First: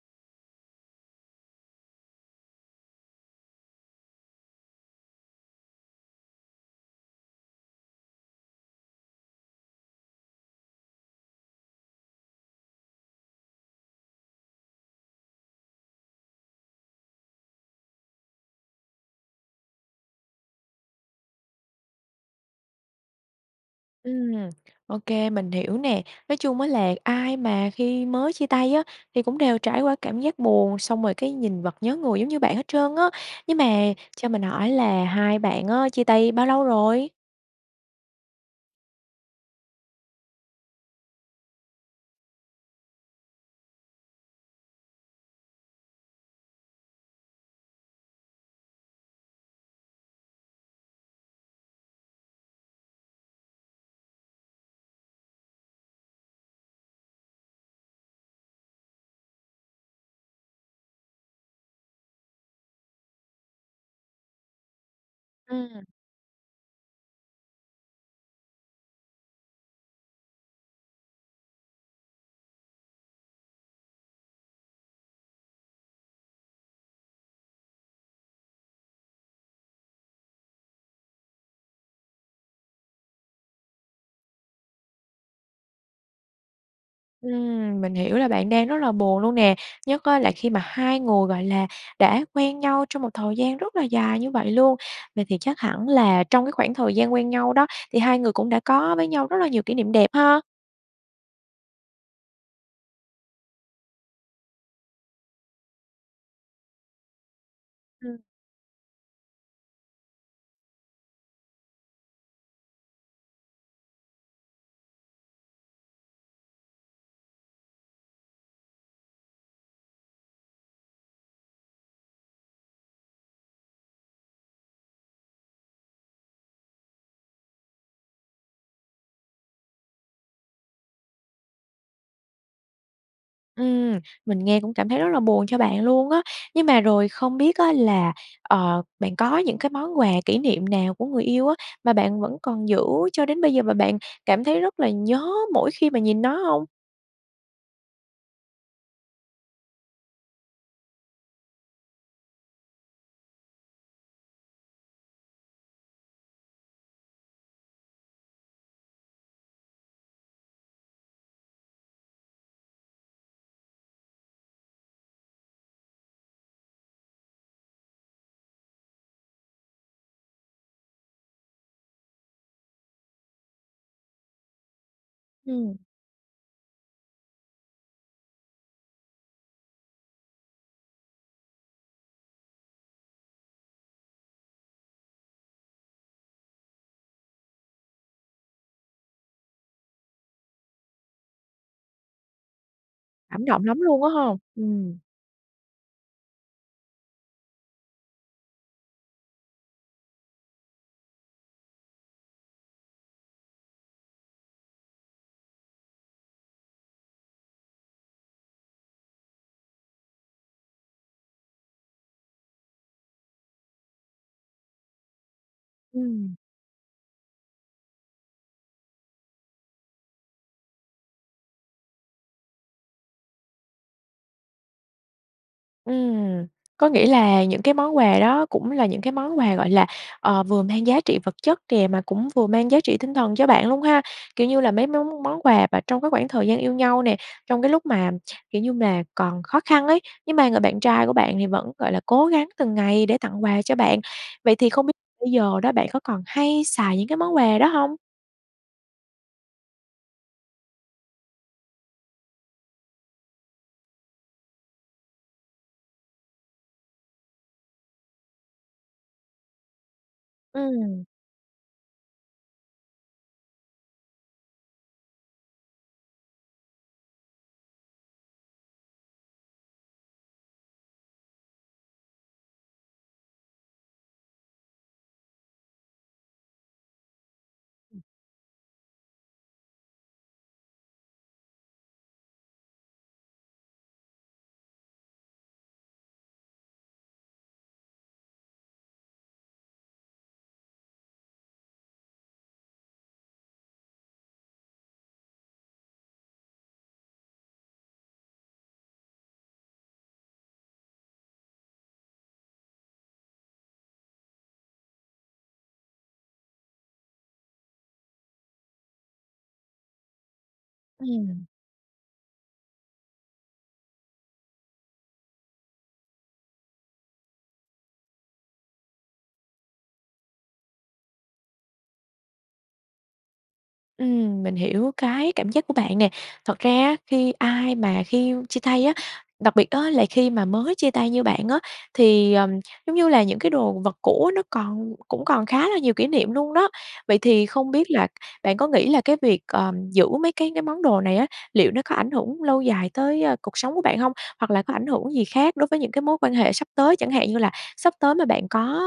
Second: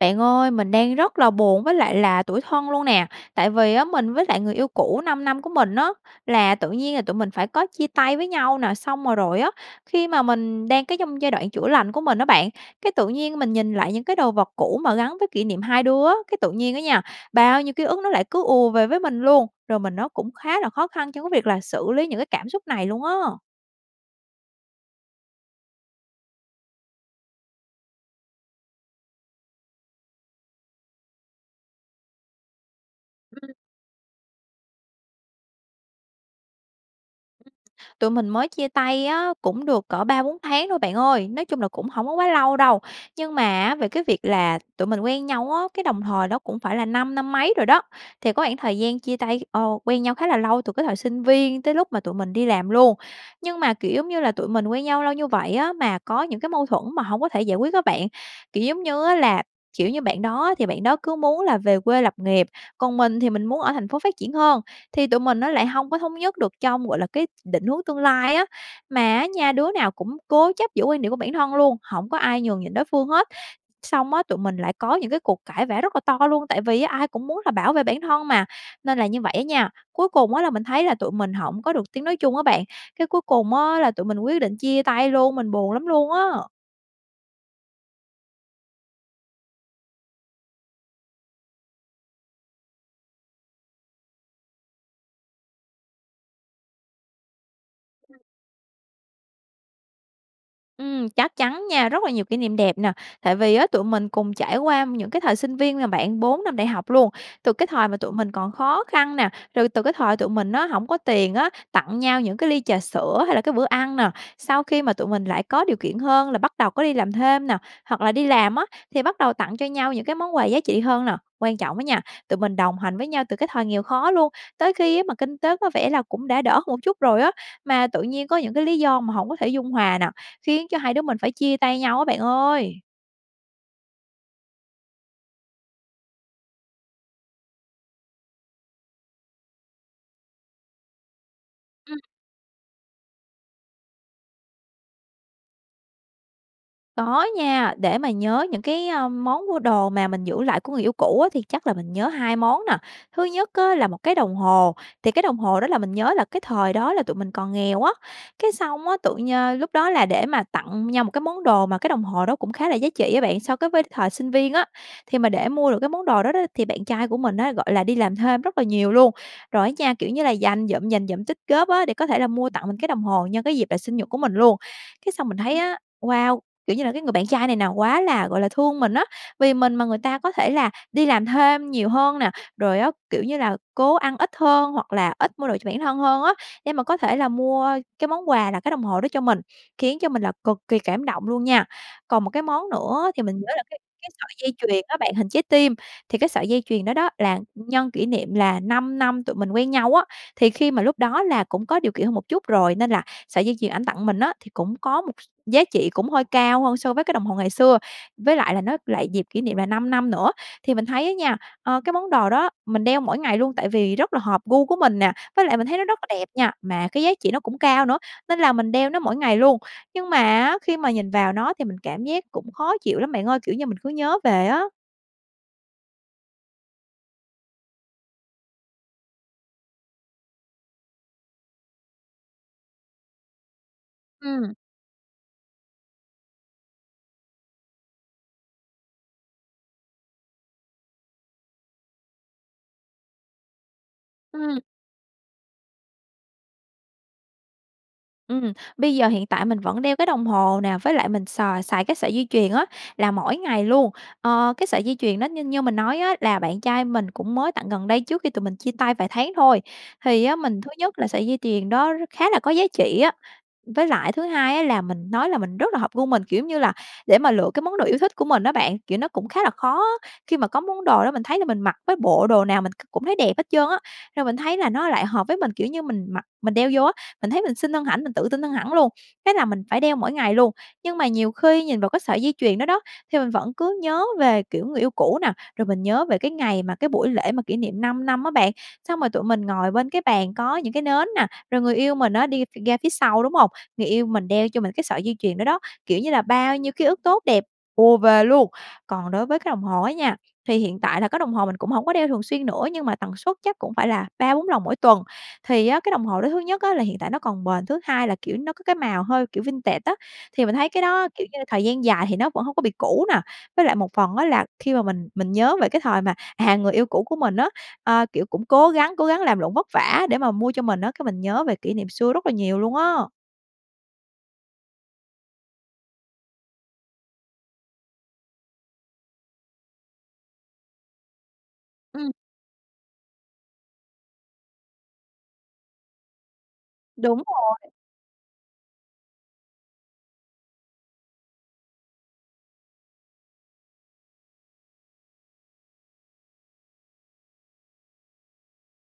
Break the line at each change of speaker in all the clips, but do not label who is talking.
Bạn ơi, mình đang rất là buồn với lại là tủi thân luôn nè, tại vì á mình với lại người yêu cũ 5 năm của mình á, là tự nhiên là tụi mình phải có chia tay với nhau nè, xong, ờ, rồi á, khi mà mình đang cái trong giai đoạn chữa lành của mình á bạn, cái tự nhiên mình nhìn lại những cái đồ vật cũ mà gắn với kỷ niệm hai đứa, cái tự nhiên á nha, bao nhiêu ký ức nó lại cứ ùa về với mình luôn, rồi mình nó cũng khá là khó khăn trong cái việc là xử lý những cái cảm xúc này luôn á.
Ừm, ô kê, mình hiểu nè, nói chung á là ai mà khi mới chia tay á, thì cũng đều trải qua cảm giác buồn, xong rồi cái nhìn vật nhớ người giống như bạn hết trơn á.
[unintelligible]
Nhưng mà, cho mình hỏi là hai bạn á, chia tay bao lâu rồi?
Tụi mình mới chia tay á, cũng được cỡ 3-4 tháng thôi bạn ơi, nói chung là cũng hổng có quá lâu đâu, nhưng mà á, về cái việc là tụi mình quen nhau á, cái đồng thời đó cũng phải là 5 năm mấy rồi đó, thì có khoảng thời gian chia tay ờ, quen nhau khá là lâu từ cái thời sinh viên tới lúc mà tụi mình đi làm luôn. Nhưng mà, kiểu, giống như là, tụi mình quen nhau lâu như vậy á, mà có những cái mâu thuẫn mà hổng có thể giải quyết á bạn, kiểu, giống như á là, kiểu như, bạn đó thì bạn đó cứ muốn là về quê lập nghiệp, còn mình thì mình muốn ở thành phố phát triển hơn, thì tụi mình nó lại
Ừm.
hông có thống nhất được trong, gọi là, cái định hướng tương lai á. Mà á nha, đứa nào cũng cố chấp giữ quan điểm của bản thân luôn, hổng có ai nhường nhịn đối phương hết, xong á tụi mình lại có những cái cuộc cãi vã rất là to luôn, tại vì á ai cũng muốn là bảo vệ bản thân mà, nên là như vậy á nha, cuối cùng á, là mình thấy là tụi mình hổng có được tiếng nói chung á bạn, cái cuối cùng á, là tụi mình quyết định chia tay luôn, mình buồn lắm luôn á.
Ừm, mình hiểu là bạn đang rất là buồn luôn nè, nhất á là khi mà hai người, gọi là, đã quen nhau trong một thời gian rất là dài như vậy luôn. Vậy thì chắc hẳn là trong cái khoảng thời gian quen nhau đó thì hai người cũng đã có với nhau rất là nhiều kỷ niệm đẹp ha?
Ừm, chắc chắn nha, rất là nhiều kỷ niệm đẹp nè. Tại vì á tụi mình cùng trải qua những cái thời sinh viên mà bạn, 4 năm đại học luôn. Từ cái thời mà tụi
Ừm.
mình còn khó khăn nè, rồi từ cái thời tụi mình á hổng có tiền á, tặng nhau những cái ly trà sữa hay là cái bữa ăn nè. Sau khi mà tụi mình lại có điều kiện hơn là bắt đầu có đi làm thêm nè, hoặc là đi làm á, thì bắt đầu tặng cho nhau những cái món quà giá trị hơn nè. Quan trọng á nha, tụi mình đồng hành với nhau từ cái thời nghèo khó luôn, tới khi á mà kinh tế có vẻ là cũng đã đỡ hơn một chút rồi á, mà tự nhiên có những cái lý do mà hổng có thể dung hòa nè, khiến cho hai đứa mình phải chia tay nhau á bạn ơi!
Ừm, mình nghe cũng cảm thấy rất là buồn cho bạn luôn á. Nhưng mà rồi không biết á là, ờ, bạn có những cái món quà kỷ niệm nào của người yêu á mà
Ừm.
bạn vẫn còn giữ cho đến bây giờ và bạn cảm thấy rất là nhớ mỗi khi mà nhìn nó hông?
Có nha, để mà nhớ những cái, ờm, món mua đồ mà mình giữ lại của người yêu cũ á thì chắc là mình nhớ 2 món nè. Thứ nhất á là một cái đồng hồ. Thì cái đồng hồ đó là mình nhớ là cái thời đó là tụi mình còn nghèo á, cái xong á tự nh lúc đó là để mà tặng nhau một cái món đồ mà cái đồng hồ đó cũng khá là giá trị á bạn, so cái với thời sinh viên á. Thì mà để mua được cái món đồ đó đó thì bạn trai của mình á, gọi là, đi làm thêm rất là nhiều luôn, rồi á nha, kiểu như là, dành dụm, dành dụm, tích góp á, để có thể là mua tặng mình cái đồng hồ nhân cái dịp là sinh nhật của mình luôn. Cái xong mình thấy
Ừm.
á, wow, kiểu như là, cái người bạn trai này nè quá là, gọi là, thương mình á. Vì mình mà người ta có thể là đi làm thêm nhiều hơn nè, rồi á, kiểu như là, cố ăn ít hơn hoặc là ít mua đồ cho bản thân hơn á, để mà có thể là mua cái món quà là cái đồng hồ đó cho mình, khiến cho mình là cực kỳ cảm động luôn nha. Còn một cái món nữa thì mình
Cảm
nhớ là
động
cái
lắm luôn á
cái
ha?
sợi dây chuyền đó
Ừm.
bạn, hình trái tim. Thì cái sợi dây chuyền đó đó là nhân kỷ niệm là 5 năm tụi mình quen nhau á. Thì khi mà lúc đó là cũng có điều kiện hơn một chút rồi, nên là sợi dây chuyền ảnh tặng mình á thì cũng có một giá trị cũng hơi cao hơn so với cái đồng hồ ngày xưa, với lại là nó lại dịp kỷ niệm là 5 năm nữa. Thì mình thấy á nha, ờ, cái món đồ đó mình đeo mỗi ngày luôn tại vì rất là hợp gu của mình nè, với lại mình thấy nó rất là đẹp
Ừm.
nha, mà cái giá trị nó cũng cao nữa, nên là mình đeo nó mỗi ngày luôn. Nhưng mà á, khi mà nhìn vào nó thì mình cảm giác cũng khó chịu lắm bạn ơi, kiểu như, mình cứ nhớ về á.
Ừm, có nghĩa là những cái món quà đó cũng là những cái món quà, gọi là, ờ, vừa mang giá trị vật chất kìa, mà cũng vừa mang giá trị tinh thần cho bạn luôn ha? Kiểu
Ừm.
như là mấy món món quà và trong cái khoảng thời gian yêu nhau nè, trong cái lúc mà, kiểu như mà, còn khó khăn ấy, nhưng mà người bạn trai của bạn thì vẫn, gọi là, cố gắng từng ngày để tặng quà cho bạn. Vậy
Ừm.
thì không biết bây giờ đó bạn có còn hay xài những cái món quà đó hông?
Ừm, bây giờ hiện tại mình vẫn đeo cái đồng hồ nè, với lại mình xài xài cái sợi dây chuyền á là mỗi ngày luôn. Ờ, cái sợi dây chuyền đó như như mình nói á là bạn trai mình cũng mới tặng gần đây trước khi tụi mình chia tay vài tháng thôi. Thì á, mình thứ nhất
Ừm.
là sợi dây chuyền đó r khá là có giá trị á, với lại thứ hai á là mình nói là mình rất là hợp gu mình. Kiểu như là, để mà lựa cái món đồ yêu thích của mình á bạn, kiểu, nó cũng khá là khó khi mà có món đồ đó mình thấy là mình mặc với bộ đồ nào mình c cũng thấy đẹp hết trơn á. Rồi mình thấy là nó lại hợp với mình, kiểu như, mình mặc mình đeo vô á, mình thấy mình xinh hơn
Ừm.
hẳn, mình tự tin hơn hẳn luôn, thế là mình phải đeo mỗi ngày luôn. Nhưng mà nhiều khi nhìn vào cái sợi dây chuyền đó đó, thì mình vẫn cứ nhớ về, kiểu, người yêu cũ nè, rồi mình nhớ về cái ngày mà cái buổi lễ mà kỷ niệm 5 năm á bạn, xong rồi tụi mình ngồi bên cái bàn có những cái nến nè, rồi người yêu mình á đi ph ra phía sau, đúng hông? Người yêu mình đeo cho mình cái sợi dây chuyền đó đó, kiểu như là bao nhiêu ký ức tốt đẹp ùa về luôn. Còn đối với cái đồng hồ á nha, thì hiện tại là cái đồng hồ mình cũng hổng có đeo thường xuyên nữa nhưng mà tần suất chắc cũng phải là 3-4 lần mỗi tuần. Thì á, cái đồng hồ đó thứ nhất á là hiện tại nó còn bền, thứ hai là, kiểu, nó có cái màu hơi, kiểu, vintage á, thì mình thấy cái đó, kiểu như,
Ừm.
thời gian dài thì nó vẫn hông có bị cũ nè. Với lại một phần á là khi mà mình mình nhớ về cái thời mà, à, người yêu cũ của mình á, ờ, kiểu, cũng cố gắng cố gắng làm lụng vất vả để mà mua cho mình á, cái mình nhớ về kỷ niệm xưa rất là nhiều luôn á.
Ừm, mình hiểu cái cảm giác của bạn nè, thật ra á khi ai mà khi yêu chia tay á, đặc biệt á, là khi mà mới chia tay như bạn á,
Ừm.
thì, ờm, giống như là những cái đồ vật cũ á, nó còn cũng còn khá là nhiều kỷ niệm luôn đó. Vậy
Đúng
thì
rồi.
không biết là bạn có nghĩ là cái việc, ờm, giữ mấy cái cái món đồ này á, liệu nó có ảnh hưởng lâu dài tới, a, cuộc sống của bạn hông? Hoặc là có ảnh hưởng gì khác đối với những cái mối quan hệ sắp tới, chẳng hạn như là sắp tới mà bạn có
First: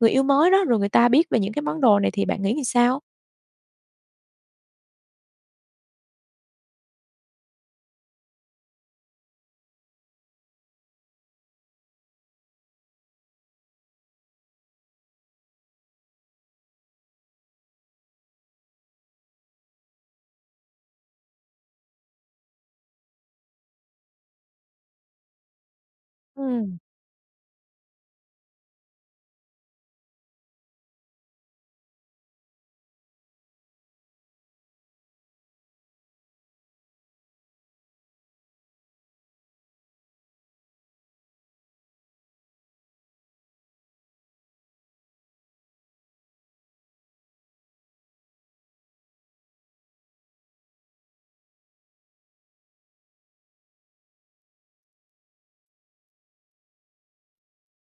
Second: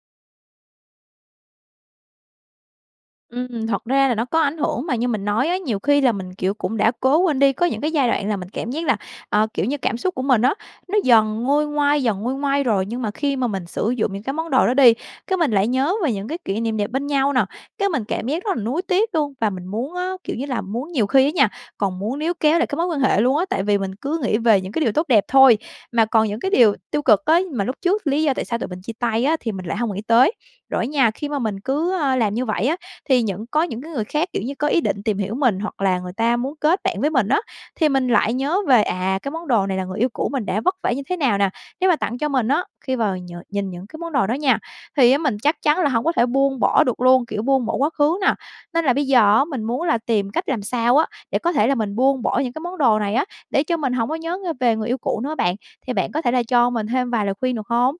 người yêu mới đó, rồi người ta biết về những cái món đồ này thì bạn nghĩ làm sao?
Ừm, thật ra là nó có ảnh hưởng mà như mình nói á, nhiều khi là mình, kiểu, cũng đã cố quên đi, có những cái giai đoạn là mình cảm giác là, ờ, kiểu như, cảm xúc của mình á, nó dần nguôi ngoai, dần nguôi ngoai rồi, nhưng mà khi mà mình sử dụng những cái món đồ đó đi, cái mình lại nhớ về những cái kỷ niệm đẹp bên nhau nè, cái mình cảm giác rất là nuối tiếc luôn. Và mình muốn á, kiểu như là, muốn nhiều khi á nha, còn muốn níu kéo lại cái mối quan hệ luôn á, tại vì mình cứ nghĩ về những cái điều tốt đẹp thôi, mà còn những cái điều
Ừm.
tiêu cực á, mà lúc trước lý do tại sao tụi mình chia tay á, thì mình lại hông nghĩ tới. Rồi á nha, khi mà mình cứ, a, làm như vậy á, thì những có những cái người khác, kiểu như, có ý định tìm hiểu mình hoặc là người ta muốn kết bạn với mình á, thì mình lại nhớ về, à, cái món đồ này là người yêu cũ mình đã vất vả như thế nào nè, nếu mà tặng cho mình á, khi mà nh nhìn những cái món đồ đó nha, thì á, mình chắc chắn là hổng có thể buông bỏ được luôn, kiểu, buông bỏ quá khứ nè, nên là bây giờ á, mình muốn là tìm cách làm sao á, để có thể là mình buông bỏ những cái món đồ này á, để cho mình hổng có nhớ ng về người yêu cũ nữa bạn. Thì bạn có thể là cho mình thêm vài lời khuyên được hông?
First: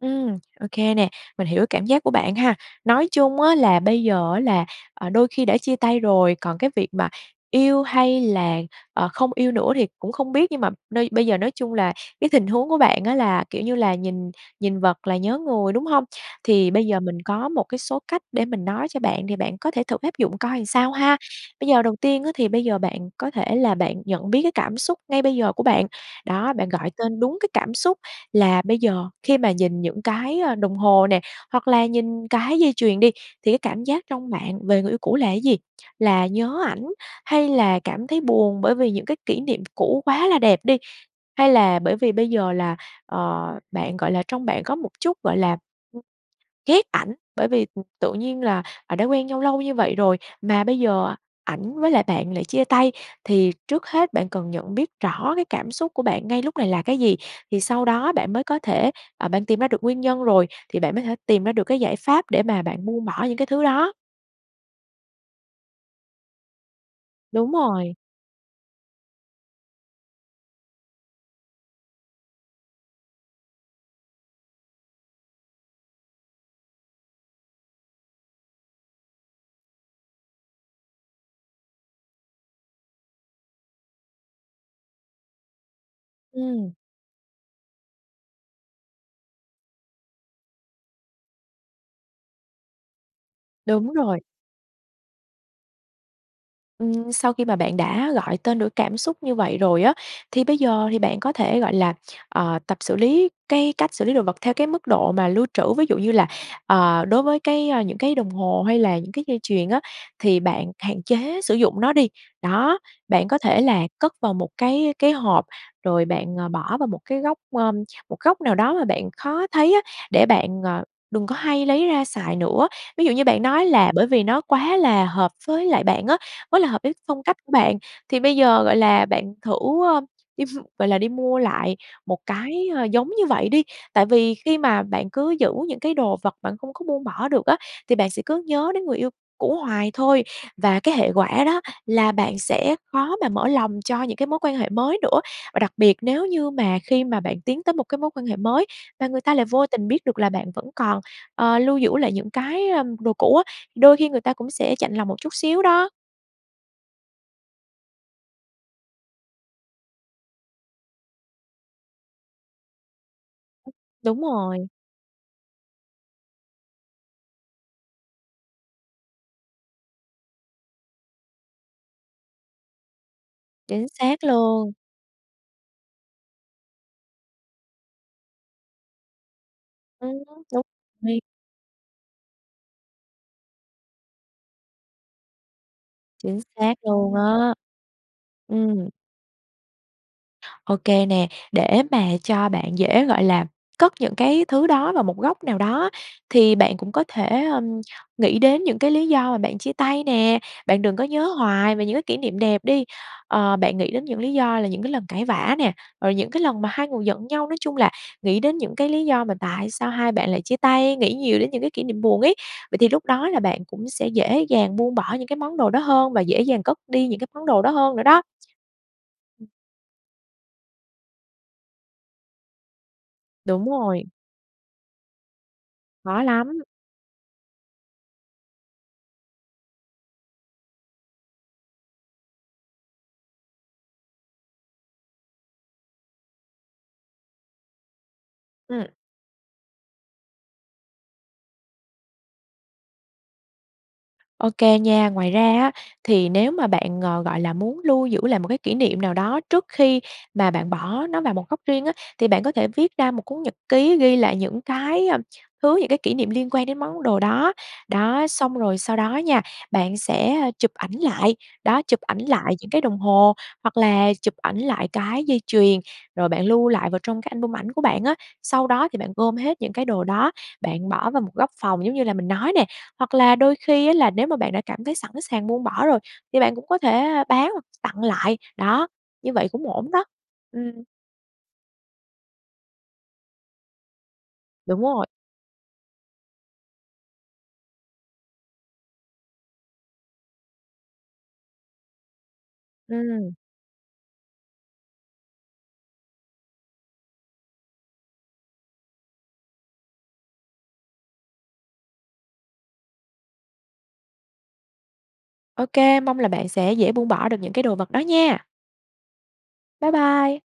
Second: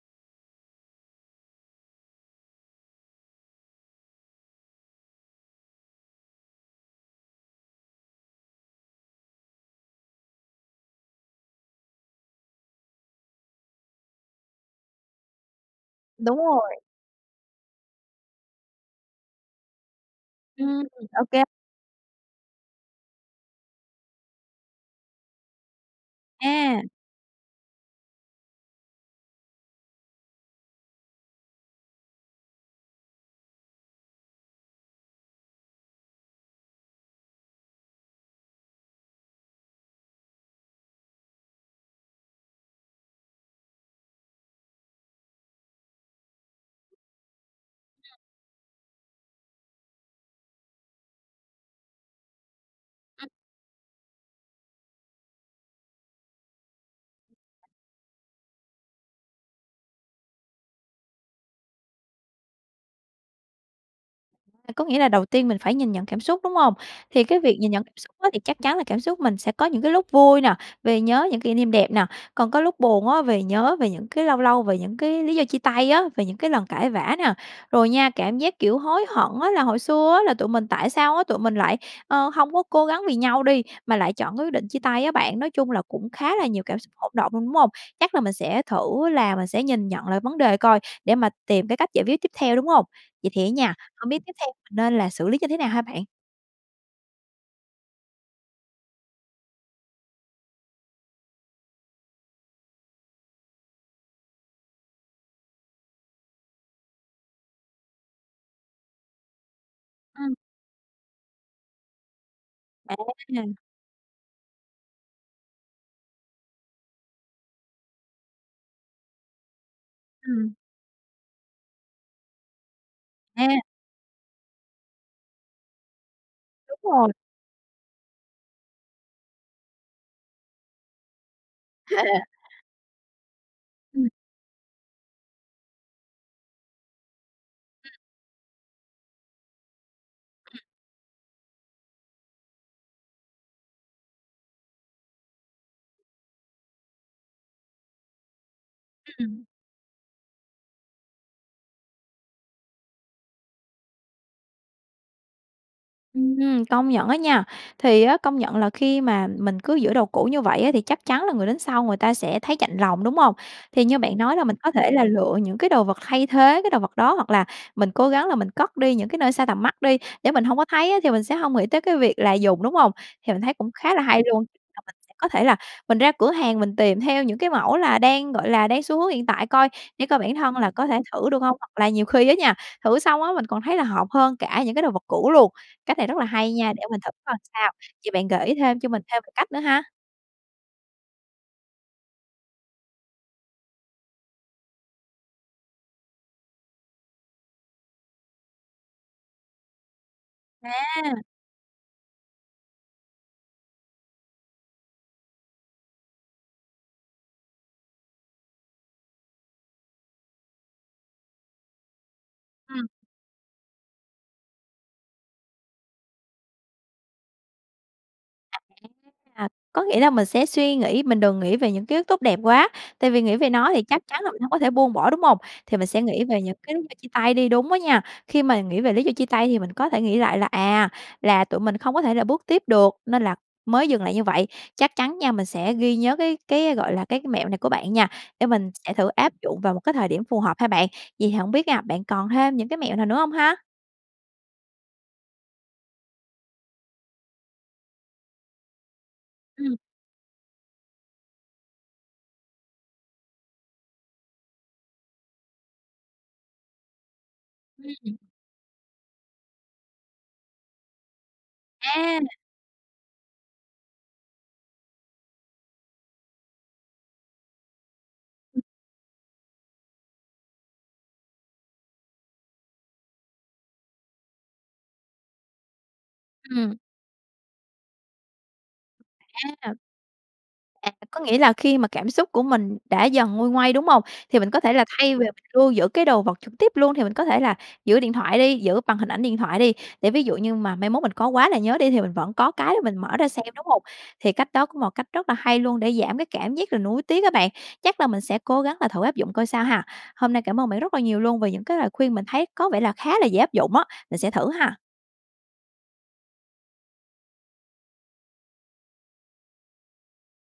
Ừm, ô kê nè, mình hiểu cảm giác của bạn ha. Nói chung á là bây giờ á là, ờ, đôi khi đã chia tay rồi, còn cái việc mà yêu hay là, ờ, không yêu nữa thì cũng không biết, nhưng mà nơi bây giờ nói chung là cái tình huống của bạn á là, kiểu như là, nhìn nhìn vật là nhớ người, đúng hông?
Đúng
Thì
rồi.
bây giờ mình có một cái số cách để mình nói cho bạn, thì bạn có thể thử áp dụng coi làm
Ừm,
sao ha.
ô kê.
Bây giờ đầu tiên á, thì bây giờ bạn có thể là bạn nhận biết cái cảm xúc ngay bây giờ của bạn, đó, bạn
A.
gọi tên đúng cái cảm xúc là bây giờ khi mà nhìn những cái, ơ, đồng hồ nè, hoặc là nhìn cái dây chuyền đi, thì cái cảm giác trong bạn về người yêu cũ là gì? Là nhớ ảnh, hay là cảm thấy buồn bởi vì những cái kỷ niệm cũ quá là đẹp đi? Hay là bởi vì bây giờ là, ờ, bạn, gọi là trong bạn có một chút, gọi là, ghét ảnh, bởi vì, ừm, tự nhiên là, à, đã quen nhau lâu như vậy rồi mà bây giờ ảnh với lại bạn lại chia tay?
Ừm.
Thì trước hết bạn cần nhận biết rõ cái cảm xúc của bạn ngay lúc này là cái gì, thì sau đó bạn mới có thể ờ, bạn tìm ra được nguyên nhân rồi thì bạn mới thể tìm ra được cái giải pháp để mà bạn buông bỏ những cái thứ đó.
V có nghĩa là đầu tiên mình phải nhìn nhận cảm xúc, đúng hông? Thì cái
Đúng
việc nhìn nhận
rồi.
xúc á thì chắc chắn là cảm xúc mình sẽ có những cái lúc vui nè, vì nhớ những kỷ niệm đẹp nè, còn có lúc buồn á, về nhớ về những cái lâu lâu về những cái lý do chia tay á, về những cái lần cãi vã nè. Rồi nha, cảm giác, kiểu, hối hận á, là hồi xưa á, tụi mình tại sao á, tụi mình lại, ờ, hông có cố gắng vì nhau đi, mà lại chọn cái quyết định chia tay á bạn. Nói chung là cũng khá là nhiều
Ừm.
cảm xúc hỗn động luôn, đúng hông? Chắc là mình sẽ thử là mình sẽ nhìn nhận lại vấn đề coi, để mà tìm cái cách giải quyết tiếp theo, đúng hông? Vậy thì á nha,
Đúng
hông
rồi.
biết tiếp theo mình nên là xử lý như thế nào ha bạn?
Ừm, sau khi mà bạn đã gọi tên được cảm xúc như vậy rồi á, thì bây giờ thì bạn có thể gọi là, ờ, tập xử lý cái cách xử lý đồ vật theo cái mức độ mà lưu trữ. Ví dụ như là, ờ, đối với cái những cái đồng hồ hay là những cái dây chuyền á,
Ừm.
thì bạn hạn chế sử dụng nó đi, đó, bạn có
À.
thể là cất vào một cái cái hộp, rồi bạn, ờ, bỏ vào một cái góc, ơ, một góc nào đó mà bạn khó thấy á, để bạn,
Ừm.
ờ, đừng có hay lấy ra xài nữa. Ví dụ như bạn
À.
nói là, bởi vì nó quá là hợp với lại bạn á, quá là
Đúng
hợp với
rồi.
phong cách của bạn, thì bây giờ, gọi là, bạn thử, ơ, đi, gọi là, đi mua lại một cái, ơ, giống như vậy đi, tại
Ừm.
vì khi mà bạn cứ giữ những cái đồ vật bạn không có buông bỏ được á, thì
Ừm.
bạn sẽ cứ nhớ đến người yêu cũ hoài thôi,
Ừm.
và cái hệ quả đó là bạn sẽ khó mà mở lòng cho những cái mối quan hệ mới nữa. Và đặc biệt nếu như mà khi mà bạn tiến tới một cái mối quan hệ mới và người ta lại
Ừm.
vô tình biết được là bạn vẫn còn, ờ, lưu giữ lại những cái, ờm, đồ cũ á, đôi khi người ta cũng sẽ chạnh lòng một chút xíu đó.
Ừm, công nhận á nha. Thì á, công nhận là khi mà mình cứ giữ đồ cũ như vậy á, thì chắc chắn là người đến sau người ta sẽ thấy chạnh lòng, đúng hông? Thì như bạn
Đúng
nói là mình
rồi.
có thể là lựa những cái đồ vật thay thế cái đồ vật đó, hoặc là mình cố gắng là mình cất đi những cái nơi xa tầm mắt đi, để mình hông có thấy á thì mình sẽ hông nghĩ tới cái việc là dùng, đúng hông? Thì mình thấy cũng
Chính
khá là
xác
hay luôn.
luôn.
[unintelligible] có thể là mình ra cửa hàng mình tìm theo những cái mẫu là, đang gọi là, đang xu hướng hiện tại coi để
Ừm,
coi bản thân
đúng
là có thể
rồi.
thử được hông, hoặc là nhiều khi á nha, thử xong á mình còn thấy là hợp hơn cả những cái đồ vật cũ luôn. Cách này rất là
Chính
hay nha,
xác
để mình thử
luôn
coi
á!
sao. Vậy bạn gợi ý thêm cho
Ừm.
mình thêm một cách nữa ha.
Ô kê nè, để mà cho bạn dễ, gọi là, cất những cái thứ đó vào một góc nào đó, thì bạn cũng có thể, ưm, nghĩ đến những cái lý do mà bạn chia tay nè, bạn đừng có nhớ
À.
hoài về những cái kỉ niệm đẹp đi. Ờ, bạn nghĩ đến những lý do là những cái lần cãi vã nè, rồi những cái lần mà hai người giận nhau, nói chung là nghĩ đến những cái lý do mà tại sao hai bạn lại chia tay, nghĩ nhiều đến những cái kỷ niệm buồn ấy. Vậy
Ừm.
thì lúc đó là bạn cũng sẽ dễ dàng buông bỏ những cái món đồ đó hơn và dễ dàng cất đi những cái món đồ đó hơn nữa đó. Ừm.
[unintelligible] Có nghĩa là mình sẽ suy nghĩ, mình đừng nghĩ về những ký ức tốt đẹp quá, tại vì nghĩ về
Đúng
nó thì chắc
rồi.
chắn là mình hông có thể buông bỏ, đúng hông? Thì mình sẽ
Khó
nghĩ về những
lắm.
cái lý do chia tay đi, đúng á nha. Khi mà nghĩ về lý do chia tay thì mình có thể nghĩ lại là, à, là tụi mình không có thể là bước tiếp được, nên là mới dừng lại như vậy, chắc chắn nha, mình sẽ ghi nhớ cái cái, gọi là, cái mẹo này của bạn nha, để mình
Ừm.
sẽ thử áp dụng vào một cái thời điểm phù hợp ha bạn. Vậy thì hổng biết nha, bạn còn thêm những cái mẹo nào nữa hông ha?
Ô kê nha, ngoài ra á thì nếu mà bạn, ng gọi là, muốn lưu giữ lại một cái kỷ niệm nào đó trước
Ừm.
khi mà bạn bỏ nó vào một góc riêng á thì bạn có thể viết ra một cuốn nhật ký, ghi lại những cái, a, thứ những cái kỷ niệm liên quan đến món đồ đó.
Ưm, ừm.
Đó, xong rồi sau đó nha, bạn sẽ chụp ảnh lại, đó, chụp ảnh
À!
lại những cái đồng hồ hoặc là chụp ảnh lại cái dây chuyền, rồi bạn lưu lại vào trong cái album ảnh của bạn á. Sau đó thì bạn gom hết những cái đồ đó, bạn bỏ vào một góc phòng giống như là mình nói nè. Hoặc là đôi khi á là nếu mà bạn đã cảm thấy sẵn sàng buông bỏ rồi thì bạn cũng
Ừm.
có thể bán hoặc tặng lại, đó, như vậy
Ha,
cũng
ừ.
ổn đó, ừm.
À, có nghĩa là khi mà cảm xúc của mình đã dần nguôi ngoai, đúng hông? Thì mình có thể
Đúng
là
rồi.
thay về lưu giữ cái đồ vật trực tiếp luôn thì mình có thể là giữ điện thoại đi giữ bằng hình ảnh điện thoại đi, để ví dụ như mà mai mốt mình có quá là nhớ đi thì mình vẫn có cái để mình mở ra
Ừm.
xem, đúng hông? Thì cách đó cũng một cách rất là hay luôn để giảm cái cảm giác là nuối tiếc á bạn, chắc là mình sẽ cố gắng là thử áp dụng coi sao ha. Hôm nay cảm ơn bạn rất là nhiều luôn về những cái lời khuyên mình thấy có vẻ là khá là dễ áp dụng á, mình sẽ thử ha!
Ô kê, mong là bạn sẽ dễ buông bỏ được những cái đồ vật đó nha. Bye bye.